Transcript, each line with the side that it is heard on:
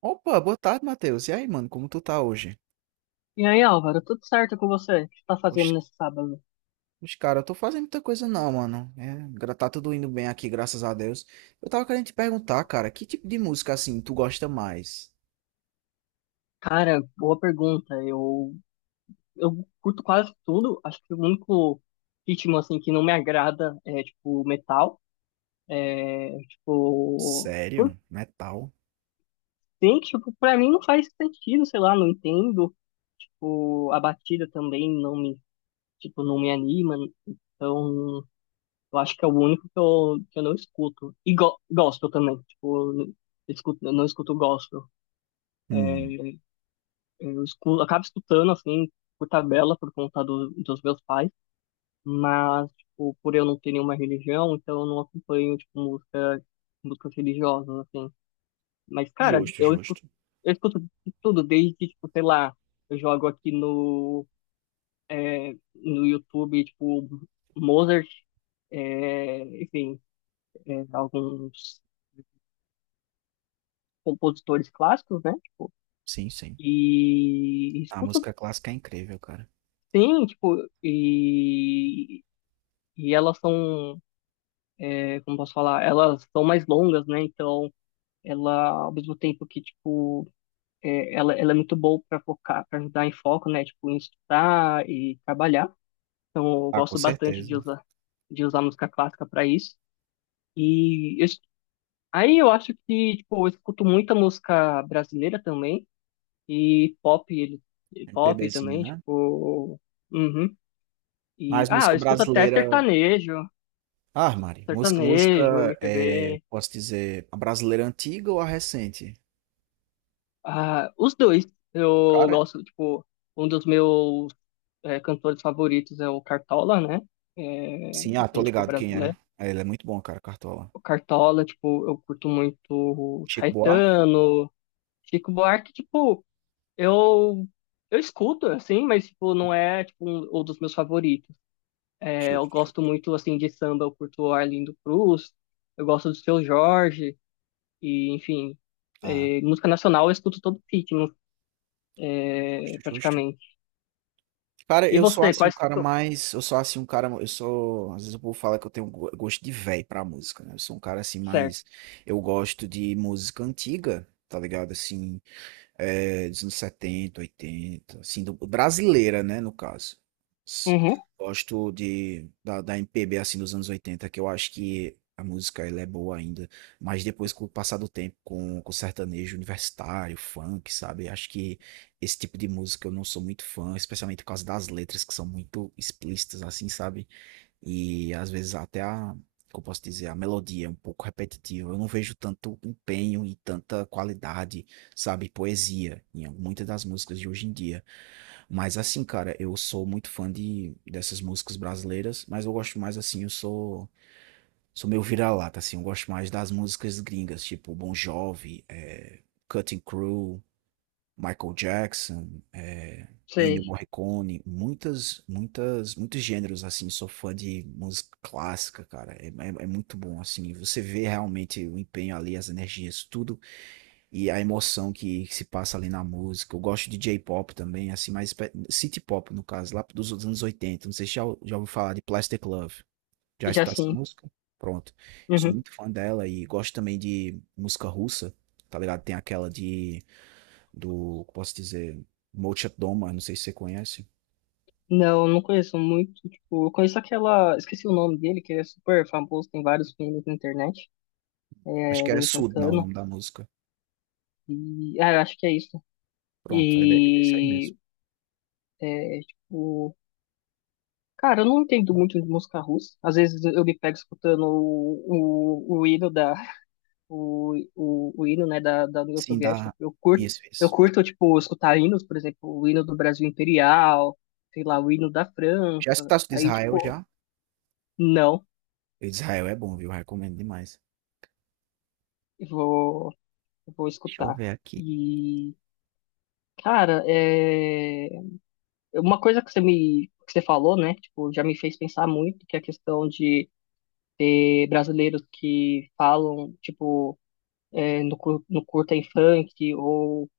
right: Opa, boa tarde, Matheus. E aí, mano, como tu tá hoje?
left: E aí, Álvaro, tudo certo com você? O que você tá fazendo
right: Oxe,
left: nesse sábado?
right: cara, eu tô fazendo muita coisa não, mano. Tá tudo indo bem aqui, graças a Deus. Eu tava querendo te perguntar, cara, que tipo de música, assim, tu gosta mais?
left: Cara, boa pergunta. Eu curto quase tudo. Acho que o único ritmo, assim, que não me agrada é, tipo, metal. Tipo, por
right: Sério? Metal?
left: tem que, tipo, pra mim não faz sentido, sei lá, não entendo. Tipo, a batida também não me, tipo, não me anima. Então, eu acho que é o único que eu não escuto. E go gospel também. Tipo, eu escuto, eu não escuto gospel.
right: Hum,
left: Acabo escutando, assim, por tabela, por conta dos meus pais, mas, tipo, por eu não ter nenhuma religião, então eu não acompanho, tipo, músicas religiosas, assim. Mas, cara,
right: justo, justo.
left: eu escuto de tudo, desde, tipo, sei lá, eu jogo aqui é, no YouTube, tipo, Mozart, é, enfim, é, alguns compositores clássicos, né? Tipo,
right: Sim, sim.
left: e
right: A
left: escuto,
right: música clássica é incrível, cara.
left: sim, tipo, e E elas são, é, como posso falar, elas são mais longas, né? Então, ela, ao mesmo tempo que, tipo, é, ela é muito boa para focar, para ajudar em foco, né? Tipo, em estudar e trabalhar. Então, eu
right: Ah, com
left: gosto bastante
right: certeza.
left: de usar música clássica para isso. E eu es- Aí eu acho que, tipo, eu escuto muita música brasileira também e pop, ele, e pop
right: MPBzinho,
left: também,
right: né?
left: tipo, uhum. E,
right: Mas
left: ah,
right: música
left: eu escuto até
right: brasileira... Ah, Mari, música,
left: sertanejo,
right: música, é,
left: MPB.
right: posso dizer, a brasileira antiga ou a recente?
left: Ah, os dois. Eu
right: Cara,
left: gosto, tipo, um dos meus é, cantores favoritos é o Cartola, né? É,
right: sim, ah, tô
left: assim, tipo,
right: ligado quem é.
left: brasileiro.
right: É, ele é muito bom, cara, Cartola.
left: O Cartola, tipo, eu curto muito
right: Chico Buarque?
left: Caetano, Chico Buarque, tipo, eu, eu escuto, assim, mas, tipo, não é, tipo, um dos meus favoritos. É, eu
right: Justo.
left: gosto muito, assim, de samba, eu curto Arlindo Cruz, eu gosto do Seu Jorge, e, enfim,
right: Ah,
left: é, música nacional eu escuto todo ritmo, é,
right: justo, justo.
left: praticamente.
right: Cara,
left: E
right: eu sou
left: você,
right: assim um
left: quais...
right: cara mais. Eu sou assim um cara. Eu sou. Às vezes o povo fala que eu tenho gosto de velho pra música, né? Eu sou um cara assim
left: Certo.
right: mais. Eu gosto de música antiga, tá ligado? Assim, é, dos anos 70, 80, assim, brasileira, né, no caso. S-
left: Uhum,
right: Gosto da MPB, assim, dos anos oitenta, que eu acho que a música, ela é boa ainda, mas depois, com o passar do tempo, com sertanejo universitário, funk, sabe, acho que esse tipo de música eu não sou muito fã, especialmente por causa das letras, que são muito explícitas, assim, sabe, e às vezes até como eu posso dizer, a melodia é um pouco repetitiva. Eu não vejo tanto empenho e tanta qualidade, sabe, poesia em muitas das músicas de hoje em dia. Mas assim, cara, eu sou muito fã de dessas músicas brasileiras, mas eu gosto mais assim, eu sou meio vira-lata assim, eu gosto mais das músicas gringas, tipo Bon Jovi, Cutting Crew, Michael Jackson, é, Ennio
left: sei.
right: Morricone, muitas, muitas, muitos gêneros assim. Sou fã de música clássica, cara. É muito bom assim. Você vê realmente o empenho ali, as energias, tudo e a emoção que se passa ali na música. Eu gosto de J-pop também, assim, city pop no caso, lá dos anos 80. Não sei se já ouviu falar de Plastic Love. Já
left: Já
right: escutou essa
left: sim.
right: música? Pronto. Sou
left: Uhum.
right: muito fã dela e gosto também de música russa, tá ligado? Tem aquela posso dizer, Mochat Doma, não sei se você conhece.
left: Não, não conheço muito. Tipo, eu conheço aquela. Esqueci o nome dele, que ele é super famoso, tem vários filmes na internet.
right: Acho
left: É,
right: que é
left: dele
right: Sud, não, o
left: cantando.
right: nome da música.
left: E. Ah, eu acho que é isso.
right: Pronto, é desse aí
left: E.
right: mesmo.
left: É, tipo. Cara, eu não entendo muito de música russa. Às vezes eu me pego escutando o hino da. O hino, né, da União
right: Sim,
left: Soviética.
right: da. Isso,
left: Eu
right: isso.
left: curto, tipo, escutar hinos, por exemplo, o hino do Brasil Imperial, sei lá, o hino da França.
right: Já escutaste de
left: Aí,
right: Israel
left: tipo.
right: já?
left: Não,
right: E de Israel é bom, viu? Recomendo demais.
left: eu vou, eu vou
right: Deixa eu
left: escutar.
right: ver aqui.
left: E, cara, é... uma coisa que você falou, né? Tipo, já me fez pensar muito, que é a questão de ter brasileiros que falam, tipo, é, no curta em funk, ou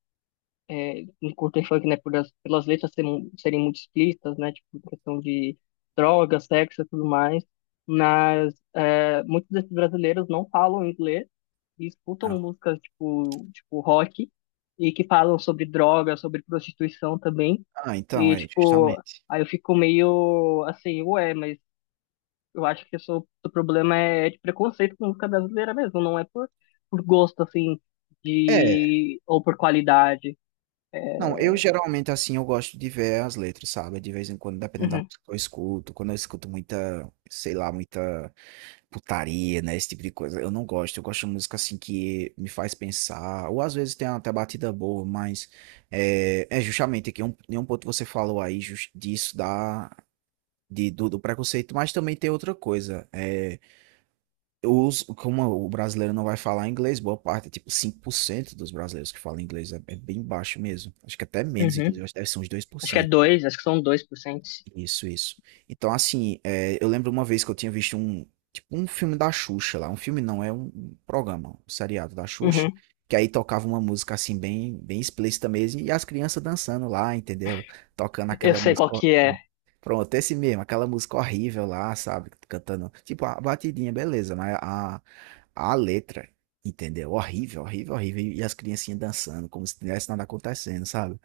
left: no curta em funk, né? Pelas letras serem muito explícitas, né? Tipo, questão de drogas, sexo e tudo mais. Muitos desses brasileiros não falam inglês e escutam
right: Não.
left: músicas tipo rock e que falam sobre droga, sobre prostituição também.
right: Ah, então,
left: E,
right: é,
left: tipo,
right: justamente.
left: aí eu fico meio assim, ué, mas eu acho que isso, o seu problema é de preconceito com música brasileira mesmo, não é por gosto, assim,
right: É,
left: de, ou por qualidade.
right: não, eu geralmente, assim, eu gosto de ver as letras, sabe? De vez em quando, dependendo da
left: Uhum,
right: música que eu escuto. Quando eu escuto muita, sei lá, muita putaria, né? Esse tipo de coisa. Eu não gosto. Eu gosto de música assim que me faz pensar. Ou às vezes tem até batida boa, mas é, é justamente em um ponto que você falou aí disso da. Do do preconceito, mas também tem outra coisa. É, os, como o brasileiro não vai falar inglês, boa parte, tipo 5% dos brasileiros que falam inglês é, é bem baixo mesmo. Acho que até menos,
left: uhum.
right: inclusive, acho que deve ser uns dois por
left: Acho que é
right: cento
left: dois, acho que são 2%.
right: Isso, isso. Então, assim, é, eu lembro uma vez que eu tinha visto tipo, um filme da Xuxa lá. Um filme não, é um programa, um seriado da Xuxa.
left: Uhum.
right: Que aí tocava uma música, assim, bem, bem explícita mesmo. E as crianças dançando lá, entendeu? Tocando
left: Eu
right: aquela
left: sei qual
right: música.
left: que é.
right: Pronto, esse mesmo, aquela música horrível lá, sabe? Cantando. Tipo, a batidinha, beleza, mas a letra, entendeu? Horrível, horrível, horrível. E as criancinhas dançando, como se tivesse nada acontecendo, sabe?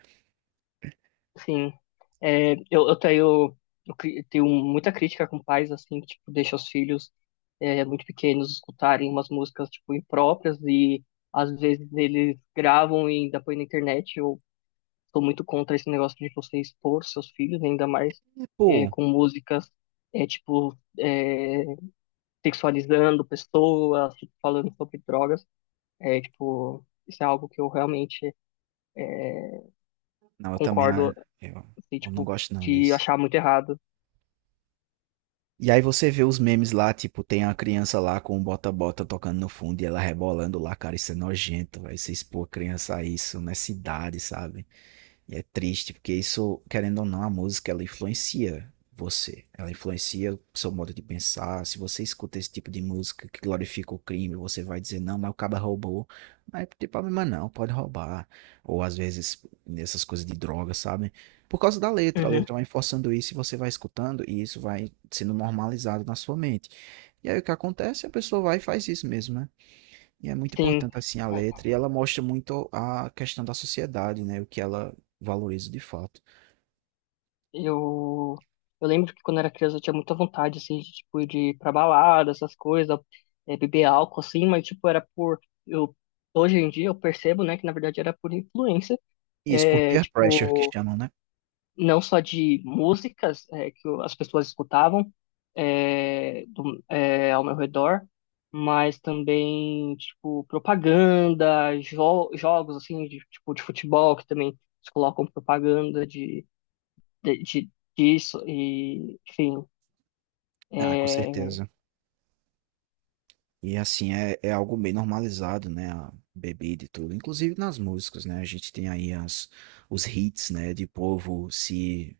left: Sim, é, eu, tenho muita crítica com pais, assim, que, tipo, deixam os filhos é, muito pequenos escutarem umas músicas, tipo, impróprias e, às vezes, eles gravam e ainda põem na internet. Eu sou muito contra esse negócio de você expor seus filhos, ainda mais
right: E,
left: é,
right: pô.
left: com músicas, é, tipo, é, sexualizando pessoas, tipo, falando sobre drogas. É, tipo, isso é algo que eu realmente
right: Não, eu também, ah,
left: concordo,
right: eu,
left: assim,
right: eu não
left: tipo,
right: gosto não
left: de
right: disso.
left: achar muito errado.
right: E aí você vê os memes lá, tipo, tem a criança lá com o bota-bota tocando no fundo e ela rebolando lá, cara, isso é nojento, vai se expor a criança a isso nessa idade, sabe? E é triste, porque isso, querendo ou não, a música ela influencia você. Ela influencia o seu modo de pensar. Se você escuta esse tipo de música que glorifica o crime, você vai dizer, não, mas o cara roubou. Mas não tem problema não, pode roubar. Ou às vezes nessas coisas de droga, sabe? Por causa da letra, a
left: Uhum.
right: letra vai forçando isso e você vai escutando e isso vai sendo normalizado na sua mente. E aí o que acontece? A pessoa vai e faz isso mesmo, né? E é muito
left: Sim,
right: importante assim a
left: é,
right: letra, e ela mostra muito a questão da sociedade, né, o que ela valoriza de fato.
left: eu, eu lembro que quando era criança eu tinha muita vontade, assim, de, tipo, de ir pra balada, essas coisas, é, beber álcool, assim, mas, tipo, era por... Eu, hoje em dia eu percebo, né, que na verdade era por influência,
right: Isso por
left: é,
right: peer pressure que
left: tipo,
right: chamam, né?
left: não só de músicas é, as pessoas escutavam é, é, ao meu redor, mas também, tipo, propaganda, jo jogos, assim, de, tipo, de futebol, que também eles colocam propaganda de, de- disso e, enfim,
right: Ah, com
left: é,
right: certeza. E assim é, é algo bem normalizado, né, a bebida e tudo, inclusive nas músicas, né? A gente tem aí as os hits, né, de povo se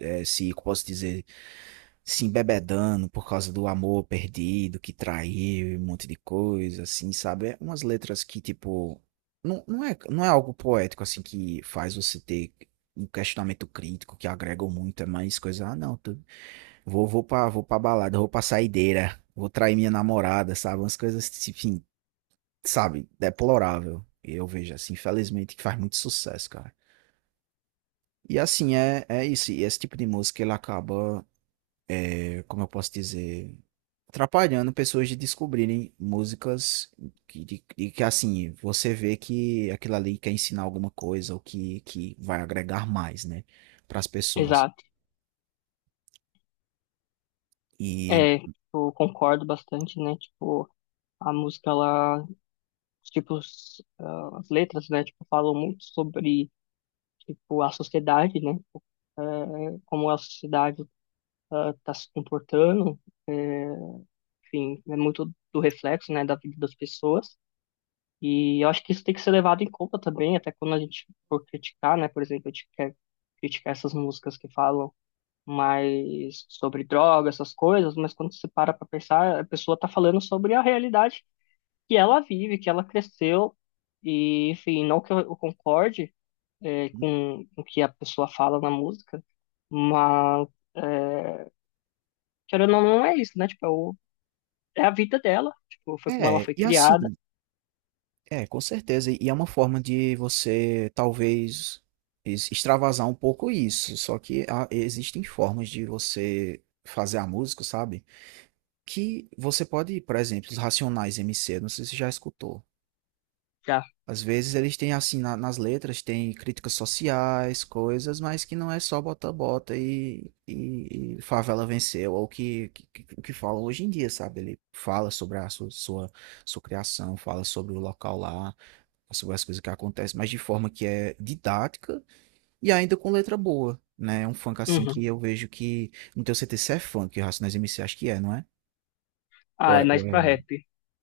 right: é, se posso dizer, se embebedando por causa do amor perdido, que traiu e um monte de coisa, assim, sabe? É Umas letras que, tipo, não é, não é algo poético, assim, que faz você ter um questionamento crítico, que agregam muito, é mais coisa, ah, não, tô- vou, vou pra balada, vou pra saideira, vou trair minha namorada, sabe? Umas coisas, enfim, sabe? Deplorável. Eu vejo, assim, infelizmente, que faz muito sucesso, cara. E assim, é, é isso. E esse tipo de música, ele acaba, é, como eu posso dizer, atrapalhando pessoas de descobrirem músicas de que assim, você vê que aquilo ali quer ensinar alguma coisa ou que vai agregar mais, né, para as pessoas.
left: exato.
right: E
left: É, tipo, eu concordo bastante, né? Tipo, a música, ela, tipo, as letras, né? Tipo, falam muito sobre, tipo, a sociedade, né? Tipo, eh, como a sociedade está se comportando, eh, enfim, é muito do reflexo, né, da vida das pessoas. E eu acho que isso tem que ser levado em conta também, até quando a gente for criticar, né? Por exemplo, a gente quer criticar essas músicas que falam mais sobre droga, essas coisas, mas quando você para para pensar, a pessoa tá falando sobre a realidade que ela vive, que ela cresceu, e enfim, não que eu concorde é, com o que a pessoa fala na música, mas é, querendo ou não, não é isso, né? Tipo, é, o- é a vida dela, tipo, foi como ela
right: é,
left: foi
right: e assim,
left: criada,
right: é, com certeza, e é uma forma de você talvez extravasar um pouco isso, só que existem formas de você fazer a música, sabe? Que você pode, por exemplo, os Racionais MC, não sei se você já escutou.
left: já.
right: Às vezes eles têm assim nas letras, tem críticas sociais, coisas, mas que não é só bota bota e favela venceu, ou o o que falam hoje em dia, sabe? Ele fala sobre a sua criação, fala sobre o local lá, sobre as coisas que acontecem, mas de forma que é didática e ainda com letra boa, né? É um funk assim
left: Uhum.
right: que eu vejo que. Não tenho certeza se é funk, o Racionais MC acho que é, não é? Ou
left: Ah, é
right: é, ou
left: mais pra
right: é
left: rap.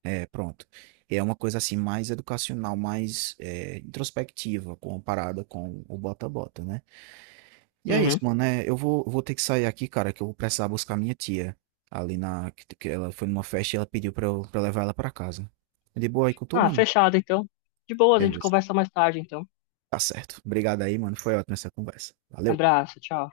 right: é, pronto. É uma coisa assim mais educacional, mais é, introspectiva, comparada com o bota-bota, né? E é
left: Uhum.
right: isso, mano. É, eu vou, vou ter que sair aqui, cara, que eu vou precisar buscar minha tia. Ali na. Que ela foi numa festa e ela pediu pra eu levar ela pra casa. De boa aí com tu,
left: Ah,
right: mano?
left: fechado então. De boa, a gente
right: Beleza.
left: conversa mais tarde então.
right: Tá certo. Obrigado aí, mano. Foi ótima essa conversa. Valeu.
left: Abraço, tchau.